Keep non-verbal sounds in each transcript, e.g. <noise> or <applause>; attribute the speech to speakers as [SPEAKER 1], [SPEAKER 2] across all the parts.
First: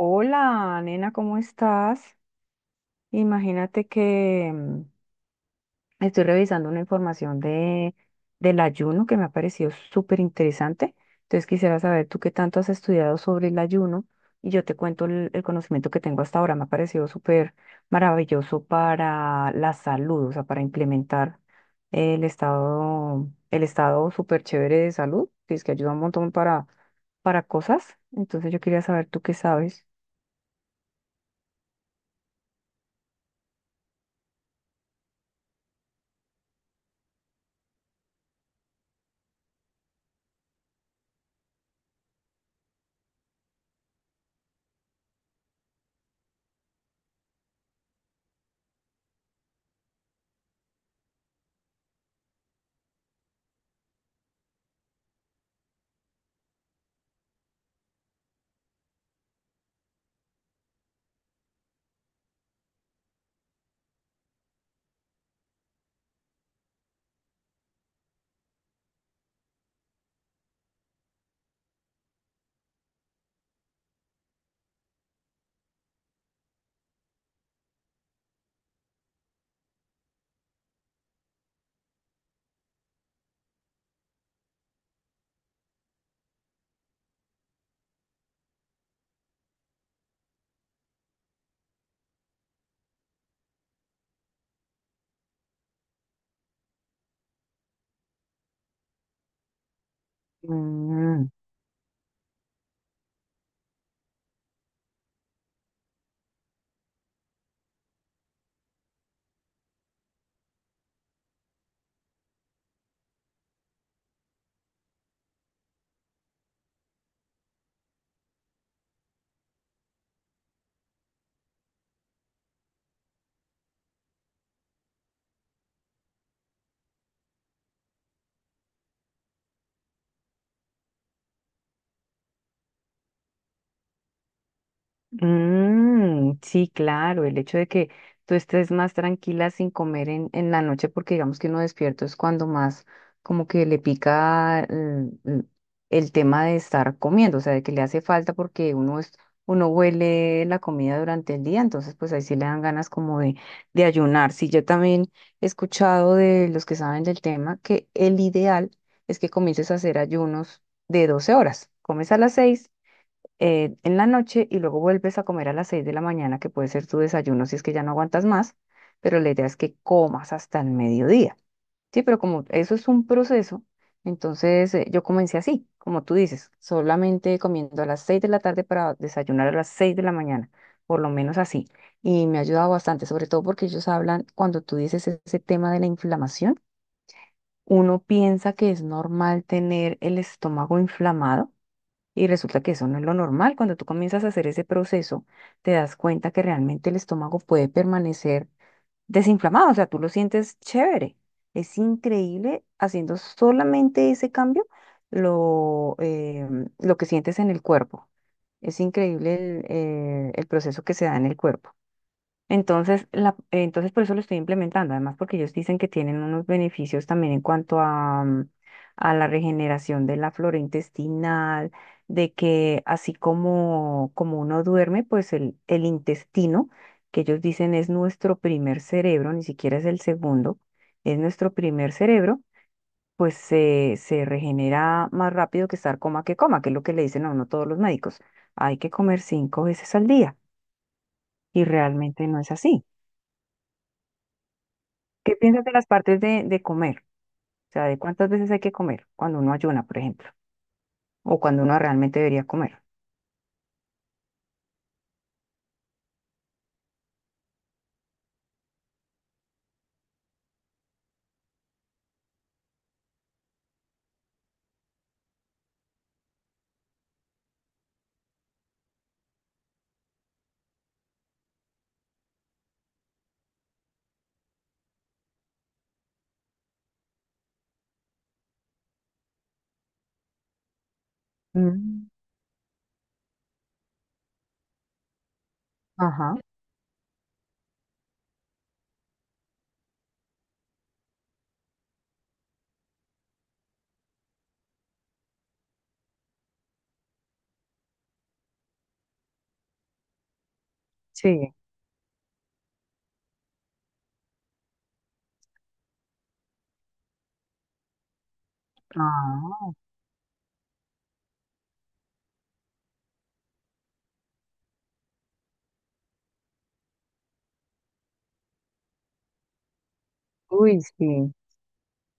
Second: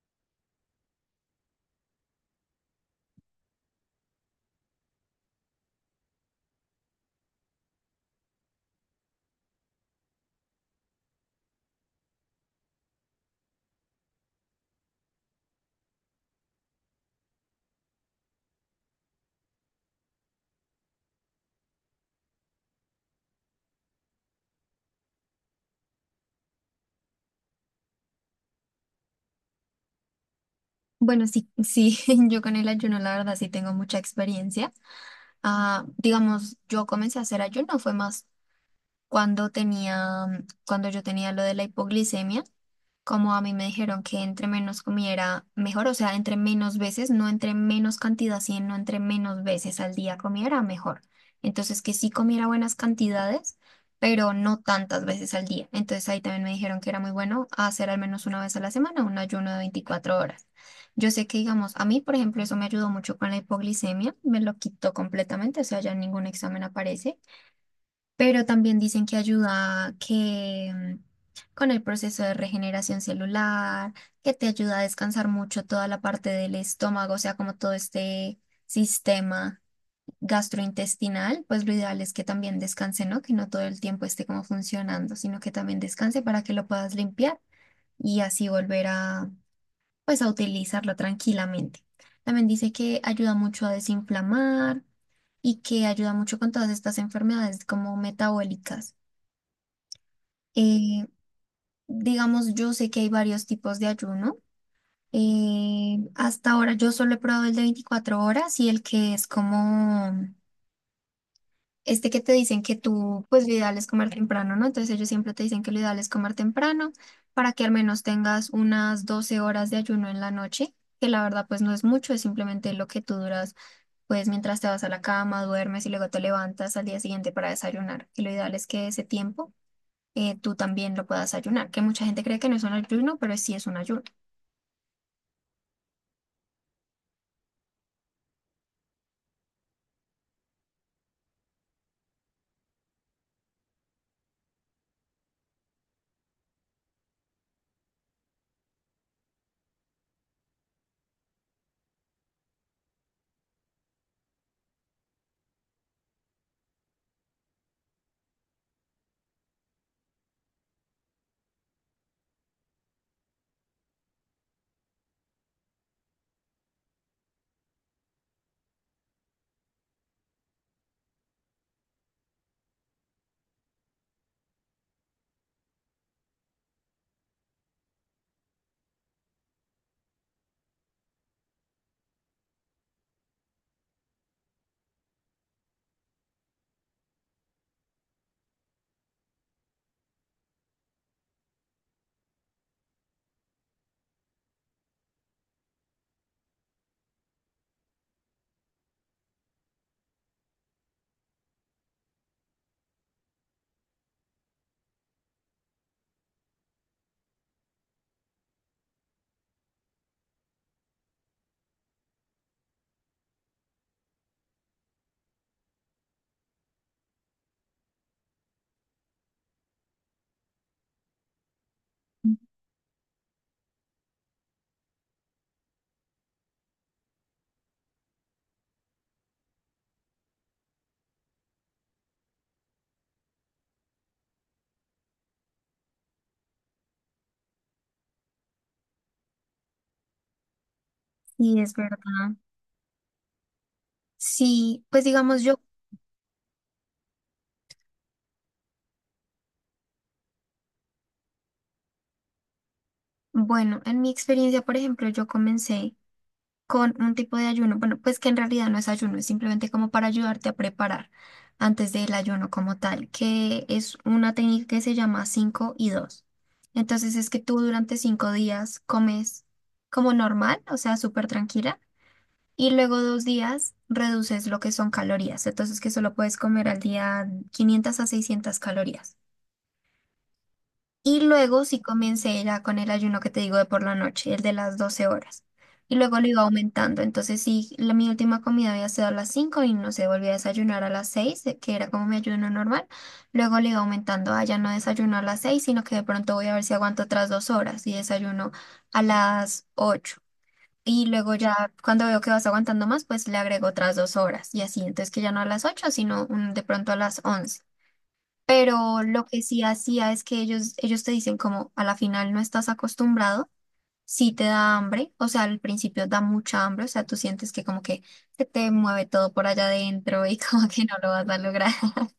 [SPEAKER 1] Hola, nena, ¿cómo estás? Imagínate que estoy revisando una información del ayuno que me ha parecido súper interesante. Entonces quisiera saber tú qué tanto has estudiado sobre el ayuno y yo te cuento el conocimiento que tengo hasta ahora. Me ha parecido súper maravilloso para la salud, o sea, para implementar el estado súper chévere de salud, que es que ayuda un montón para cosas. Entonces yo quería saber tú qué sabes.
[SPEAKER 2] Bueno, sí, sí, <laughs> yo con el ayuno, la verdad, sí tengo mucha experiencia. Ah, digamos, yo comencé a hacer ayuno, fue más cuando tenía, cuando yo tenía lo de la hipoglicemia. Como a mí me dijeron que entre menos comiera mejor, o sea, entre menos veces, no entre menos cantidad, sino entre menos veces al día comiera mejor. Entonces, que sí comiera buenas cantidades, pero no tantas veces al día. Entonces, ahí también me dijeron que era muy bueno hacer al menos una vez a la semana un ayuno de 24 horas. Yo sé que, digamos, a mí, por ejemplo, eso me ayudó mucho con la hipoglicemia, me lo quitó completamente, o sea, ya en ningún examen aparece, pero también dicen que ayuda, que con el proceso de regeneración celular, que te ayuda a descansar mucho toda la parte del estómago, o sea, como todo este sistema gastrointestinal, pues lo ideal es que también descanse, ¿no? Que no todo el tiempo esté como funcionando, sino que también descanse para que lo puedas limpiar y así volver a, pues, a utilizarlo tranquilamente. También dice que ayuda mucho a desinflamar y que ayuda mucho con todas estas enfermedades como metabólicas. Eh,
[SPEAKER 1] Mm.
[SPEAKER 2] digamos, yo sé que hay varios tipos de ayuno. Hasta ahora yo solo he probado el de 24 horas y el que es como este, que te dicen que tú, pues lo ideal es comer temprano, ¿no? Entonces ellos siempre te dicen que lo ideal es comer temprano para que al menos tengas unas 12 horas de ayuno en la noche, que la verdad pues no es mucho, es simplemente lo que tú duras, pues, mientras te vas a la cama, duermes y luego te levantas al día siguiente para desayunar, y lo ideal es que ese tiempo, tú también lo puedas ayunar, que mucha gente cree que no es un ayuno, pero sí es un ayuno.
[SPEAKER 1] Mm, sí, claro, el hecho de que tú estés más tranquila sin comer en la noche, porque digamos que uno despierto es cuando más como que le pica el tema de estar comiendo, o sea, de que le hace falta porque uno huele la comida durante el día, entonces pues ahí sí le dan ganas como de ayunar. Sí, yo también he escuchado de los que saben del tema que el ideal es que comiences a hacer ayunos de 12 horas. Comes a las 6 en la noche y luego vuelves a comer a las 6 de la mañana, que puede ser tu desayuno si es que ya no aguantas más, pero la idea es que comas hasta el mediodía. Sí, pero como eso es un proceso, entonces yo comencé así, como tú dices, solamente comiendo a las 6 de la tarde para desayunar a las 6 de la mañana, por lo menos así. Y me ha ayudado bastante, sobre todo porque ellos hablan, cuando tú dices ese tema de la inflamación, uno piensa que es normal tener el estómago inflamado y resulta que eso no es lo normal. Cuando tú comienzas a hacer ese proceso, te das cuenta que realmente el estómago puede permanecer desinflamado, o sea, tú lo sientes chévere. Es increíble haciendo solamente ese cambio lo, eh, lo que sientes en el cuerpo. Es increíble el proceso que se da en el cuerpo. Entonces, entonces por eso lo estoy implementando, además porque ellos dicen que tienen unos beneficios también en cuanto a la regeneración de la flora intestinal, de que así como uno duerme, pues el intestino, que ellos dicen es nuestro primer cerebro, ni siquiera es el segundo, es nuestro primer cerebro, pues se regenera más rápido que estar coma, que es lo que le dicen a uno todos los médicos. Hay que comer 5 veces al día
[SPEAKER 2] Sí,
[SPEAKER 1] y
[SPEAKER 2] es
[SPEAKER 1] realmente
[SPEAKER 2] verdad.
[SPEAKER 1] no es así.
[SPEAKER 2] Sí, pues
[SPEAKER 1] ¿Qué
[SPEAKER 2] digamos, yo,
[SPEAKER 1] piensas de las partes de comer? O sea, de cuántas veces hay que comer cuando uno ayuna, por ejemplo, o cuando uno realmente debería comer.
[SPEAKER 2] bueno, en mi experiencia, por ejemplo, yo comencé con un tipo de ayuno, bueno, pues que en realidad no es ayuno, es simplemente como para ayudarte a preparar antes del ayuno como tal, que es una técnica que se llama 5:2. Entonces es que tú durante 5 días comes como normal, o sea, súper tranquila. Y luego 2 días reduces lo que son calorías, entonces que solo puedes comer al día 500 a 600 calorías. Y luego sí
[SPEAKER 1] Mm,
[SPEAKER 2] comencé ya con el ayuno que te digo de por la noche, el de las 12 horas. Y luego lo
[SPEAKER 1] ajá,
[SPEAKER 2] iba aumentando, entonces sí, la, mi última comida había sido a las 5 y no sé, volví a desayunar a las 6, que era como mi ayuno normal. Luego le iba aumentando, ah, ya no desayuno a las 6 sino que de pronto voy a ver si aguanto otras 2 horas y desayuno a las 8, y luego
[SPEAKER 1] sí.
[SPEAKER 2] ya cuando veo que vas aguantando más, pues le agrego otras 2 horas y así. Entonces que ya no a las 8 sino, de pronto a las 11. Pero lo que sí
[SPEAKER 1] Ah,
[SPEAKER 2] hacía es que ellos te dicen como a la final no estás acostumbrado, sí te da hambre, o sea, al principio da mucha hambre, o sea, tú sientes que como que se te mueve todo por allá adentro y <laughs> como
[SPEAKER 1] uy,
[SPEAKER 2] que no lo vas
[SPEAKER 1] sí.
[SPEAKER 2] a lograr. <laughs>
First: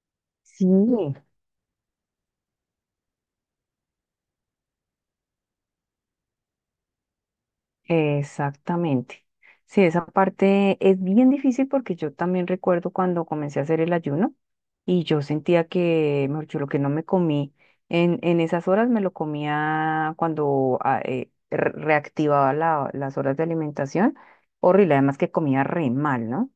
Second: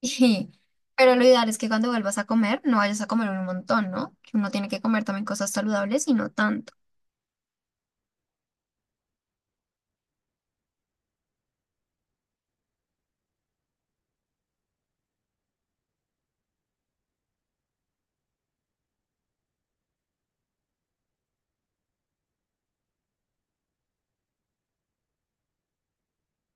[SPEAKER 2] Y-
[SPEAKER 1] Sí.
[SPEAKER 2] Pero lo ideal es que cuando vuelvas a comer, no vayas a comer un montón, ¿no? Que uno tiene que comer también cosas saludables y no tanto.
[SPEAKER 1] Exactamente. Sí, esa parte es bien difícil porque yo también recuerdo cuando comencé a hacer el ayuno y yo sentía que, mejor dicho, lo que no me comí en esas horas me lo comía cuando reactivaba las horas de alimentación. Horrible, además que comía re mal, ¿no?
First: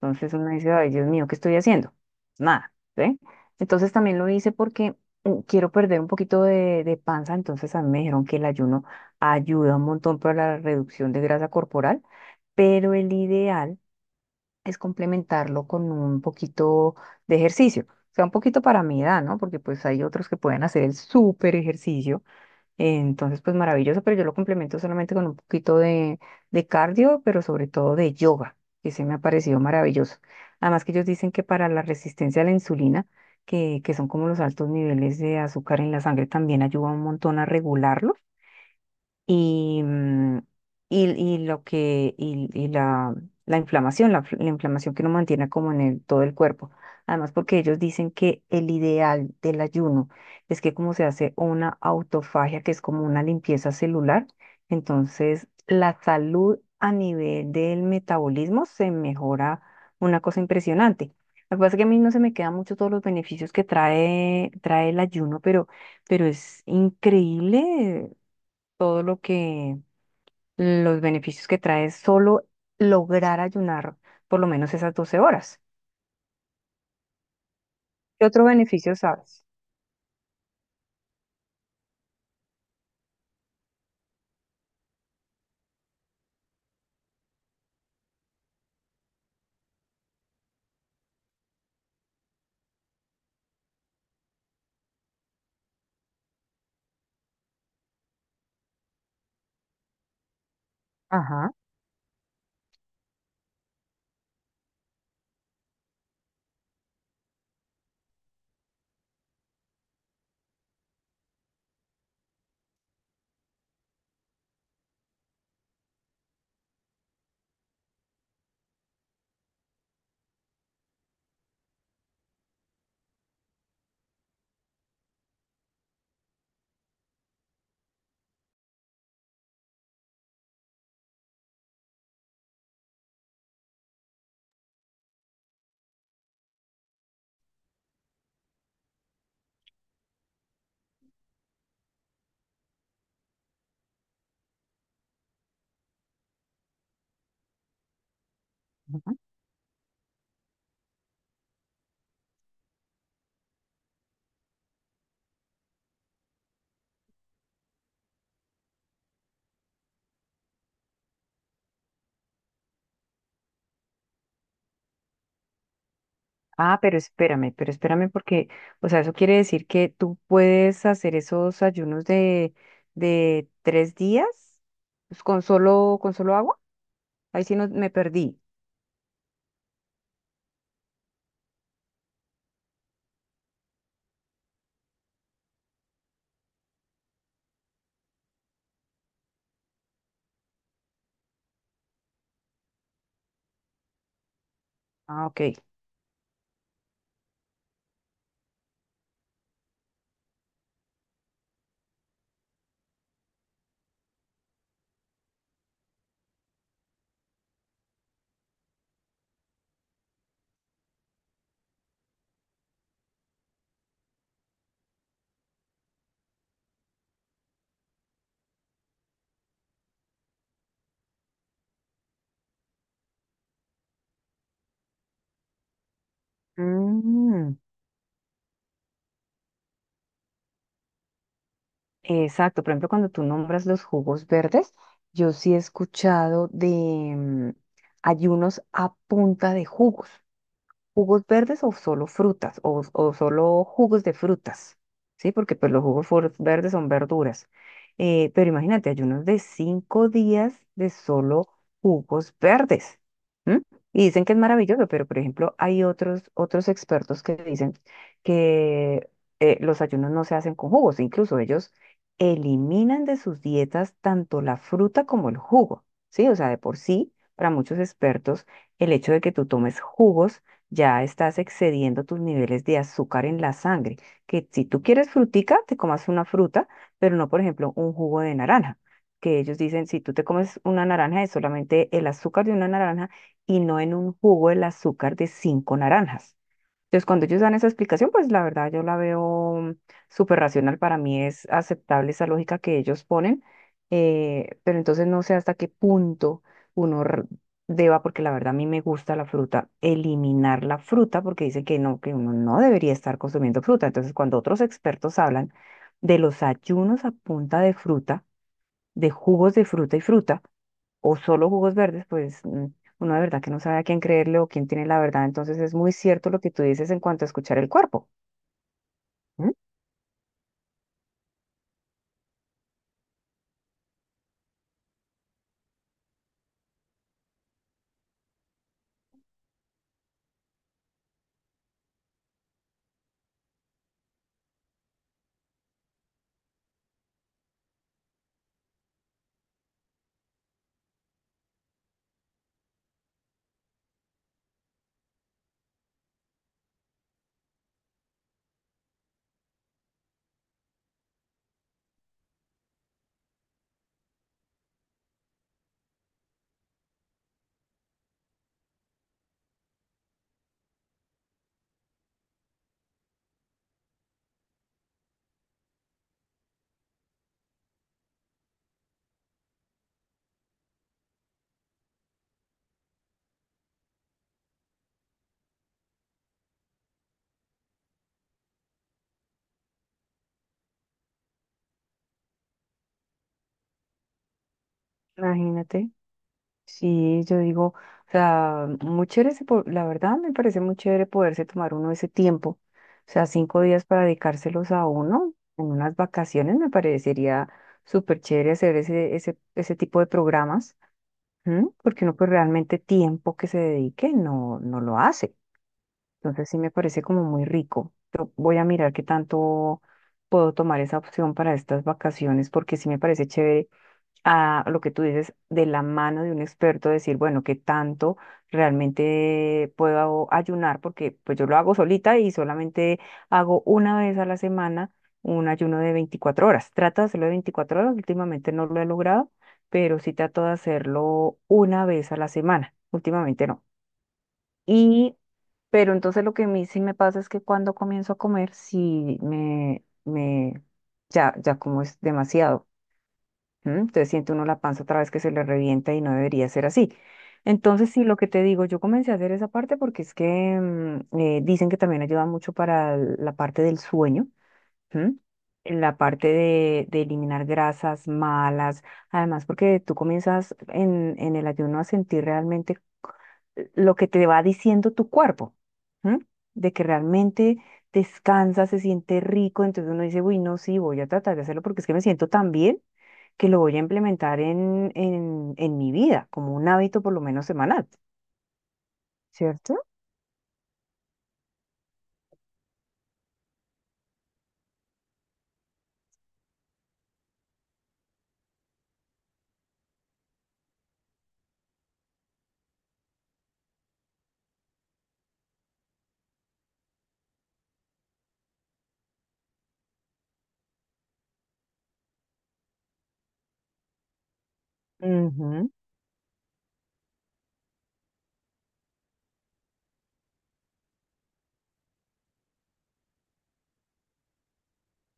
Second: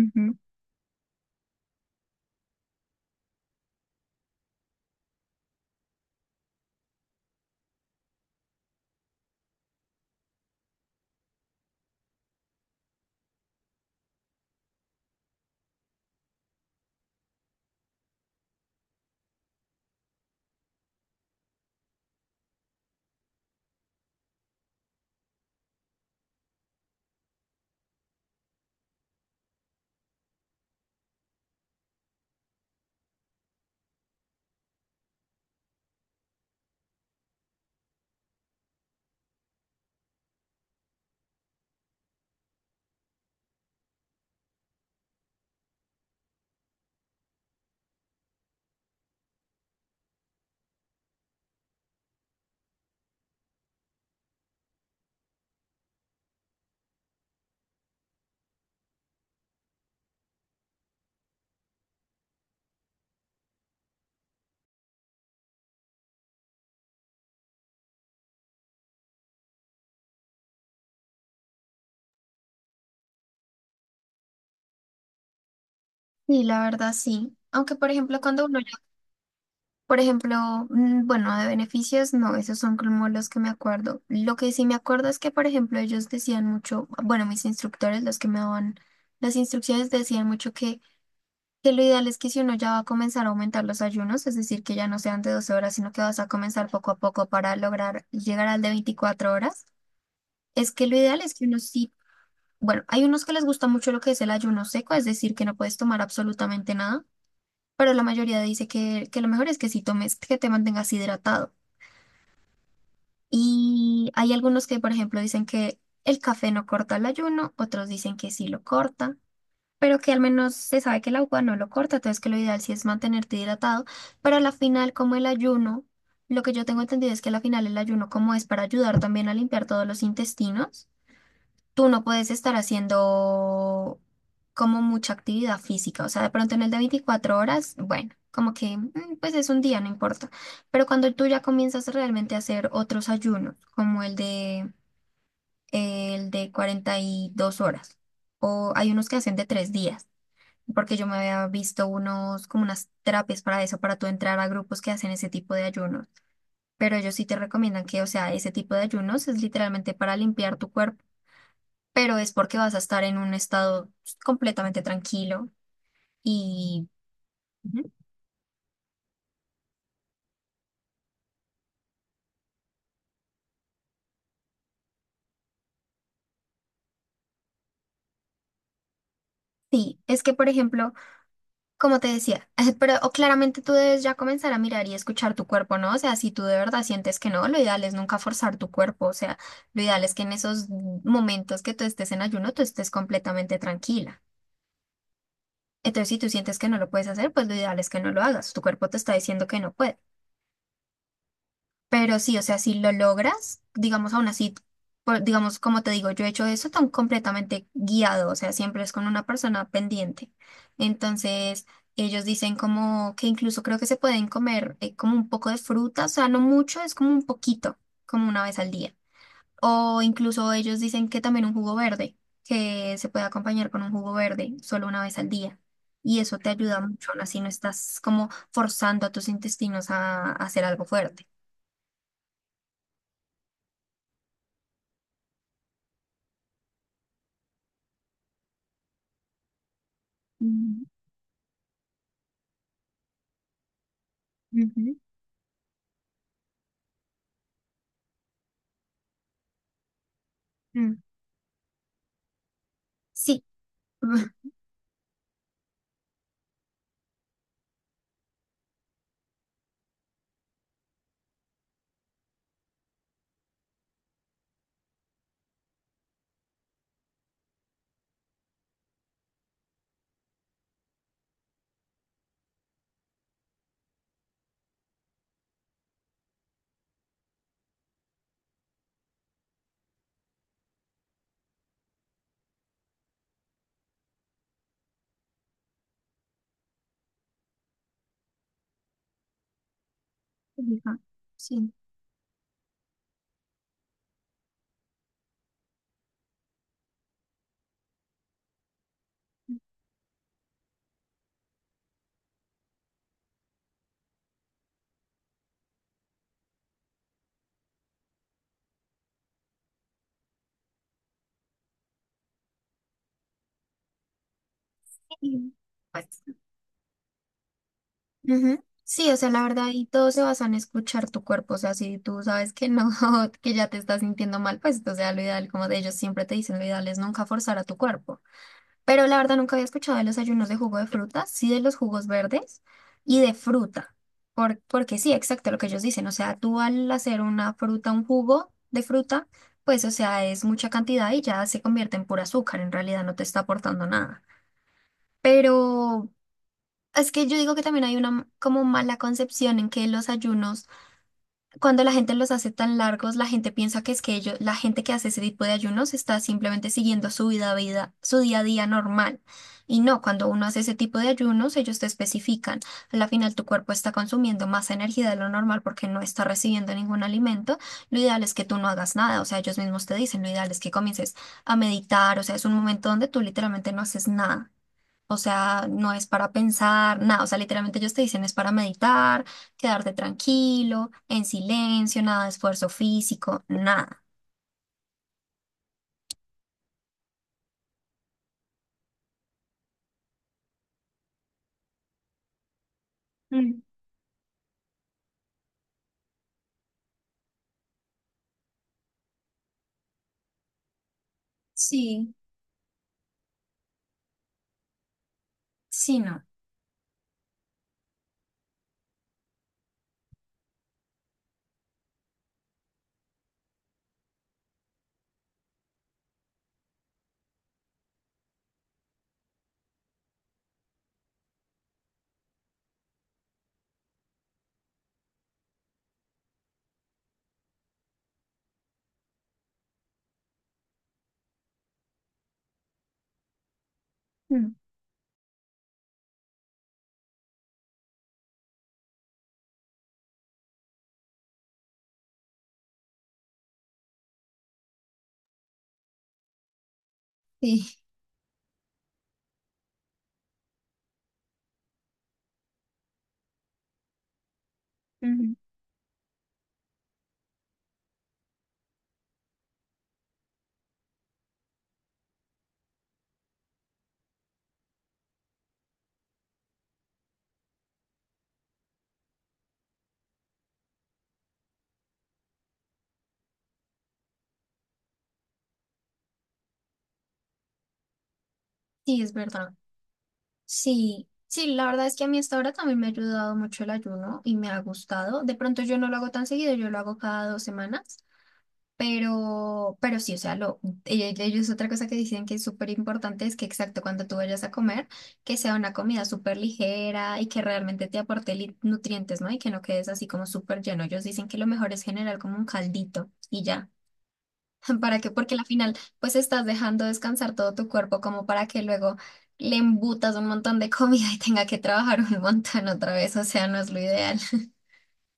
[SPEAKER 1] Entonces uno dice, ay, Dios mío, ¿qué estoy haciendo? Nada, ¿sí? Entonces también lo hice porque quiero perder un poquito de panza, entonces a mí me dijeron que el ayuno ayuda un montón para la reducción de grasa corporal, pero el ideal es complementarlo con un poquito de ejercicio. O sea, un poquito para mi edad, ¿no? Porque pues hay otros que pueden hacer el súper ejercicio. Entonces, pues maravilloso, pero yo lo complemento solamente con un poquito de cardio, pero sobre todo de yoga, que se me ha parecido maravilloso. Además que ellos dicen que para la resistencia a la insulina, que son como los altos niveles de azúcar en la sangre, también ayuda un montón a regularlo y, mm, y lo que, y la inflamación, la inflamación que uno mantiene como en todo el cuerpo. Además, porque ellos dicen que el ideal del ayuno es que como se hace una autofagia, que es como una limpieza celular, entonces la salud a nivel del metabolismo se mejora una cosa impresionante. Lo que pasa es que a mí no se me quedan mucho todos los beneficios que trae el ayuno, pero es increíble todo lo que, los beneficios que trae solo lograr ayunar por lo menos esas 12 horas.
[SPEAKER 2] Sí, la verdad sí. Aunque, por ejemplo,
[SPEAKER 1] ¿Qué otro
[SPEAKER 2] cuando uno ya,
[SPEAKER 1] beneficio sabes?
[SPEAKER 2] por ejemplo, bueno, de beneficios, no, esos son como los que me acuerdo. Lo que sí me acuerdo es que, por ejemplo, ellos decían mucho, bueno, mis instructores, los que me daban las instrucciones, decían mucho que lo ideal es que si uno ya va a comenzar a aumentar los ayunos, es decir, que ya no sean de 12 horas, sino que vas a comenzar poco a poco para lograr llegar al de 24 horas, es que lo ideal es que
[SPEAKER 1] Ajá.
[SPEAKER 2] uno sí, bueno, hay unos que les gusta mucho lo que es el ayuno seco, es decir, que no puedes tomar absolutamente nada. Pero la mayoría dice que lo mejor es que si tomes, que te mantengas hidratado. Y hay algunos que, por ejemplo, dicen que el café no corta el ayuno, otros dicen que sí lo corta, pero que al menos se sabe que el agua no lo corta, entonces que lo ideal sí es mantenerte hidratado, pero a la final, como el ayuno, lo que yo tengo entendido es que a la final el ayuno, como es para ayudar también a limpiar todos los intestinos, tú no puedes estar haciendo como mucha actividad física. O sea, de pronto en el de 24 horas, bueno, como que pues es un día, no importa. Pero cuando tú ya comienzas realmente a hacer otros ayunos, como el de 42 horas, o hay unos
[SPEAKER 1] Ajá.
[SPEAKER 2] que hacen de 3 días. Porque yo me había visto unos, como unas terapias para eso, para tú entrar a grupos que hacen ese tipo de ayunos. Pero ellos sí te recomiendan que, o sea, ese tipo de ayunos es literalmente para limpiar tu cuerpo, pero es porque vas a estar en un estado completamente tranquilo.
[SPEAKER 1] Ah,
[SPEAKER 2] Y
[SPEAKER 1] pero espérame porque, o sea, eso quiere decir que tú puedes hacer esos ayunos de 3 días pues, con solo agua. Ahí sí no, me perdí.
[SPEAKER 2] sí, es que, por ejemplo, como te decía, <laughs> pero o claramente tú debes ya comenzar a mirar y escuchar tu cuerpo, ¿no? O sea, si tú de verdad sientes que no, lo ideal es nunca forzar tu cuerpo. O sea, lo ideal es que en esos momentos que tú estés en ayuno, tú estés completamente tranquila.
[SPEAKER 1] Ah, ok.
[SPEAKER 2] Entonces, si tú sientes que no lo puedes hacer, pues lo ideal es que no lo hagas. Tu cuerpo te está diciendo que no puede. Pero sí, o sea, si lo logras, digamos, aún así, digamos, como te digo, yo he hecho eso tan completamente guiado, o sea, siempre es con una persona pendiente. Entonces, ellos dicen como que incluso creo que se pueden comer, como un poco de fruta, o sea, no mucho, es como un poquito, como una vez al día. O incluso ellos dicen que también un jugo verde, que se puede acompañar con un jugo verde solo una vez al día. Y eso te ayuda mucho, aún así no
[SPEAKER 1] Mm.
[SPEAKER 2] estás como forzando a tus intestinos a hacer algo fuerte.
[SPEAKER 1] Exacto, por ejemplo, cuando tú nombras los jugos verdes, yo sí he escuchado de mm, ayunos a punta de jugos
[SPEAKER 2] Ujú.
[SPEAKER 1] jugos verdes o solo frutas o solo jugos de frutas,
[SPEAKER 2] Ujú,
[SPEAKER 1] ¿sí? Porque pues los jugos verdes son verduras. Pero imagínate, ayunos de 5 días de
[SPEAKER 2] mm,
[SPEAKER 1] solo jugos verdes.
[SPEAKER 2] sí.
[SPEAKER 1] ¿M? Y dicen que es
[SPEAKER 2] <laughs>
[SPEAKER 1] maravilloso, pero por ejemplo hay otros expertos que dicen que los ayunos no se hacen con jugos, incluso ellos eliminan de sus dietas tanto la fruta como el jugo, ¿sí? O sea, de por sí, para muchos expertos, el hecho de que tú tomes jugos ya estás excediendo tus niveles de azúcar en la sangre, que si tú quieres frutica, te comas una fruta, pero no, por ejemplo, un jugo de naranja, que ellos dicen, si tú te comes una naranja, es solamente el azúcar de una naranja y no en un jugo el azúcar de 5 naranjas. Entonces, cuando ellos dan esa explicación, pues la verdad yo la veo súper racional.
[SPEAKER 2] Ujú,
[SPEAKER 1] Para mí es
[SPEAKER 2] sí.
[SPEAKER 1] aceptable esa lógica que ellos ponen, pero entonces no sé hasta qué punto uno r- deba, porque la verdad a mí me gusta la fruta, eliminar la fruta, porque dicen que no, que uno no debería estar consumiendo fruta. Entonces, cuando otros expertos hablan de los ayunos a punta de fruta, de jugos de fruta y fruta, o solo jugos verdes, pues uno de verdad que no sabe a quién creerle o quién tiene la verdad.
[SPEAKER 2] Y,
[SPEAKER 1] Entonces es muy
[SPEAKER 2] pues,
[SPEAKER 1] cierto lo que tú dices en cuanto a escuchar el cuerpo.
[SPEAKER 2] ujú, sí, o sea, la
[SPEAKER 1] ¿Mm?
[SPEAKER 2] verdad, y todo se basa en escuchar tu cuerpo, o sea, si tú sabes que no, <laughs> que ya te estás sintiendo mal, pues, o sea, lo ideal, como de ellos siempre te dicen, lo ideal es nunca forzar a tu cuerpo. Pero la verdad nunca había escuchado de los ayunos de jugo de fruta, sí de los jugos verdes y de fruta. Porque sí, exacto lo que ellos dicen. O sea, tú al hacer una fruta, un jugo de fruta, pues o sea, es mucha cantidad y ya se convierte en pura azúcar. En realidad no te está aportando nada. Pero es que yo digo que también hay una como mala concepción en que los ayunos, cuando la gente los hace tan largos, la gente piensa que es que ellos, la gente que hace ese tipo de ayunos, está simplemente siguiendo su vida, su día a día normal. Y no, cuando uno hace ese tipo de ayunos, ellos te especifican. A la final, tu cuerpo está consumiendo más energía de lo normal porque no está recibiendo ningún alimento. Lo ideal es que tú no hagas nada. O sea, ellos mismos te dicen, lo ideal es que comiences a meditar. O sea, es un momento donde tú literalmente no haces nada. O sea, no es para pensar nada. O sea, literalmente ellos te dicen es para meditar, quedarte tranquilo, en silencio, nada de esfuerzo físico, nada.
[SPEAKER 1] Imagínate. Sí, yo digo, o sea, muy chévere, la verdad me parece muy chévere poderse tomar uno ese tiempo, o sea, cinco
[SPEAKER 2] Mm.
[SPEAKER 1] días para dedicárselos a uno en unas vacaciones, me parecería súper chévere hacer ese tipo de programas. ¿Mm? Porque
[SPEAKER 2] Sí,
[SPEAKER 1] uno pues realmente tiempo que se dedique no lo hace.
[SPEAKER 2] sí, no.
[SPEAKER 1] Entonces sí me parece como muy rico. Yo voy a mirar qué tanto puedo tomar esa opción para estas vacaciones, porque sí me parece chévere a lo que tú dices de la mano de un experto, decir, bueno, qué tanto realmente puedo ayunar, porque pues yo lo hago solita y solamente hago una vez a la semana un ayuno de 24 horas. Trato de hacerlo de 24 horas, últimamente no lo he logrado, pero sí trato de hacerlo una vez a la semana, últimamente no.
[SPEAKER 2] Mm.
[SPEAKER 1] Y pero entonces lo que a mí sí me pasa es que cuando comienzo a comer, ya, ya como es demasiado. ¿M? Entonces siente uno la panza otra vez que se le revienta y no debería ser así.
[SPEAKER 2] Sí,
[SPEAKER 1] Entonces sí, lo que te digo, yo comencé a hacer esa parte porque es que dicen que también ayuda mucho para la parte del sueño. ¿M?
[SPEAKER 2] ujú.
[SPEAKER 1] En la parte de eliminar grasas malas, además porque tú comienzas en el ayuno a sentir realmente lo que te va diciendo tu cuerpo. ¿M? De que realmente descansa, se siente rico, entonces uno dice, uy, no, sí, voy a tratar de hacerlo porque es que me siento tan bien que lo voy a implementar en mi vida, como un hábito por lo menos semanal,
[SPEAKER 2] Sí, es verdad.
[SPEAKER 1] cierto.
[SPEAKER 2] Sí, sí, la verdad es que a mí hasta ahora también me ha ayudado mucho el ayuno y me ha gustado. De pronto yo no lo hago tan seguido, yo lo hago cada 2 semanas. Pero sí, o sea, lo, ellos otra cosa que dicen que es súper importante es que exacto, cuando tú vayas a comer, que sea una comida súper ligera y que realmente te aporte nutrientes, ¿no? Y que no quedes así como súper lleno. Ellos dicen que lo mejor es generar como un caldito y ya. <laughs> ¿Para qué? Porque al
[SPEAKER 1] Ujú.
[SPEAKER 2] final, pues estás dejando descansar todo tu cuerpo como para que luego le embutas un montón de comida y tenga que trabajar un <laughs> montón otra vez. O sea, no es lo ideal.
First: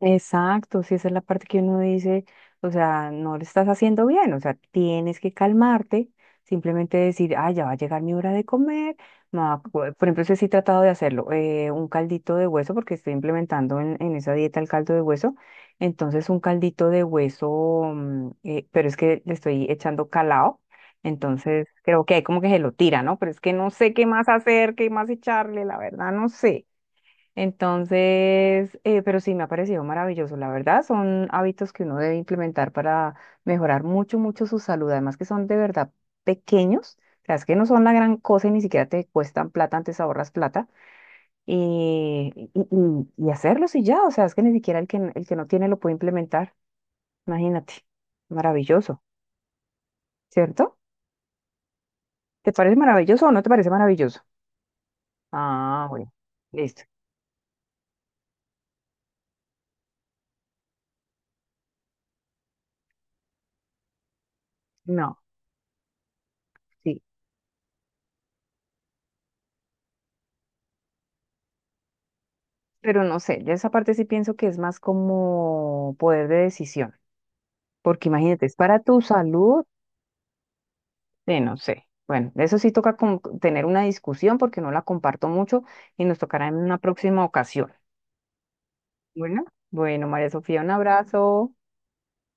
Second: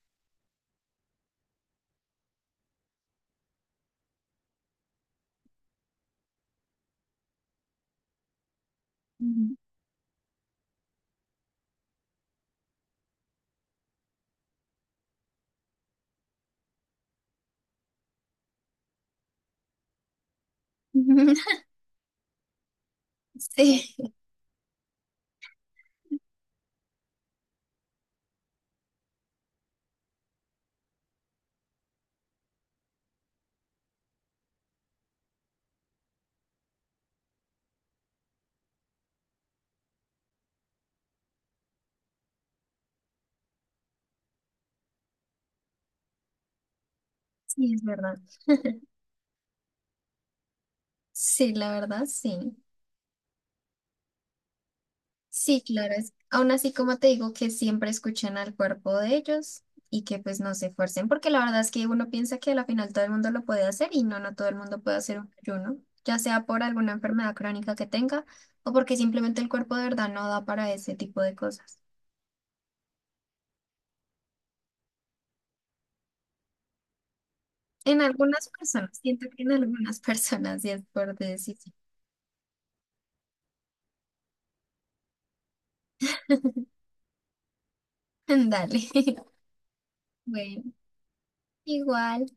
[SPEAKER 1] Exacto, si esa es la parte que uno dice, o sea, no lo estás haciendo bien, o sea, tienes que calmarte, simplemente decir, ah, ya va a llegar mi hora de comer. Me va
[SPEAKER 2] Ujú.
[SPEAKER 1] a co- Por ejemplo, ese sí he tratado de hacerlo, un caldito de hueso, porque estoy implementando en esa dieta el caldo de hueso, entonces un caldito de hueso, pero es que le estoy echando calao,
[SPEAKER 2] <laughs>
[SPEAKER 1] entonces creo que hay como que se lo tira, ¿no? Pero es que no sé qué
[SPEAKER 2] Sí,
[SPEAKER 1] más hacer, qué más echarle, la verdad, no sé. Entonces, pero sí me ha parecido maravilloso, la verdad, son hábitos que uno debe implementar para mejorar mucho, mucho su salud, además que son de verdad pequeños, o sea, es que no son la gran cosa y ni siquiera te cuestan plata, antes ahorras plata y, y, y hacerlos y ya, o sea, es que ni siquiera el que, el que no tiene lo puede implementar, imagínate,
[SPEAKER 2] sí, es verdad.
[SPEAKER 1] maravilloso, ¿cierto?
[SPEAKER 2] Sí, la verdad,
[SPEAKER 1] ¿Te
[SPEAKER 2] sí.
[SPEAKER 1] parece maravilloso o no te parece maravilloso?
[SPEAKER 2] Sí,
[SPEAKER 1] Ah,
[SPEAKER 2] claro,
[SPEAKER 1] bueno,
[SPEAKER 2] es, aún así
[SPEAKER 1] listo,
[SPEAKER 2] como te digo que siempre escuchen al cuerpo de ellos, y que pues no se esfuercen, porque la verdad es que uno piensa que a la final todo el mundo lo puede hacer y no, no todo el mundo puede
[SPEAKER 1] no.
[SPEAKER 2] hacer un ayuno, ya sea por alguna
[SPEAKER 1] Sí.
[SPEAKER 2] enfermedad crónica que tenga o porque simplemente el cuerpo de verdad no da para ese tipo de cosas.
[SPEAKER 1] Pero no sé, yo esa parte sí pienso que es más como poder de decisión,
[SPEAKER 2] En
[SPEAKER 1] porque imagínate,
[SPEAKER 2] algunas
[SPEAKER 1] es para
[SPEAKER 2] personas,
[SPEAKER 1] tu
[SPEAKER 2] siento que en
[SPEAKER 1] salud,
[SPEAKER 2] algunas <laughs> personas sí es por
[SPEAKER 1] de no
[SPEAKER 2] decisión.
[SPEAKER 1] sé. Bueno, de eso sí toca tener una discusión porque no la comparto mucho y nos tocará en una próxima ocasión.
[SPEAKER 2] <laughs> Dale.
[SPEAKER 1] Bueno, bueno,
[SPEAKER 2] <laughs>
[SPEAKER 1] María Sofía, un
[SPEAKER 2] Bueno,
[SPEAKER 1] abrazo.
[SPEAKER 2] igual.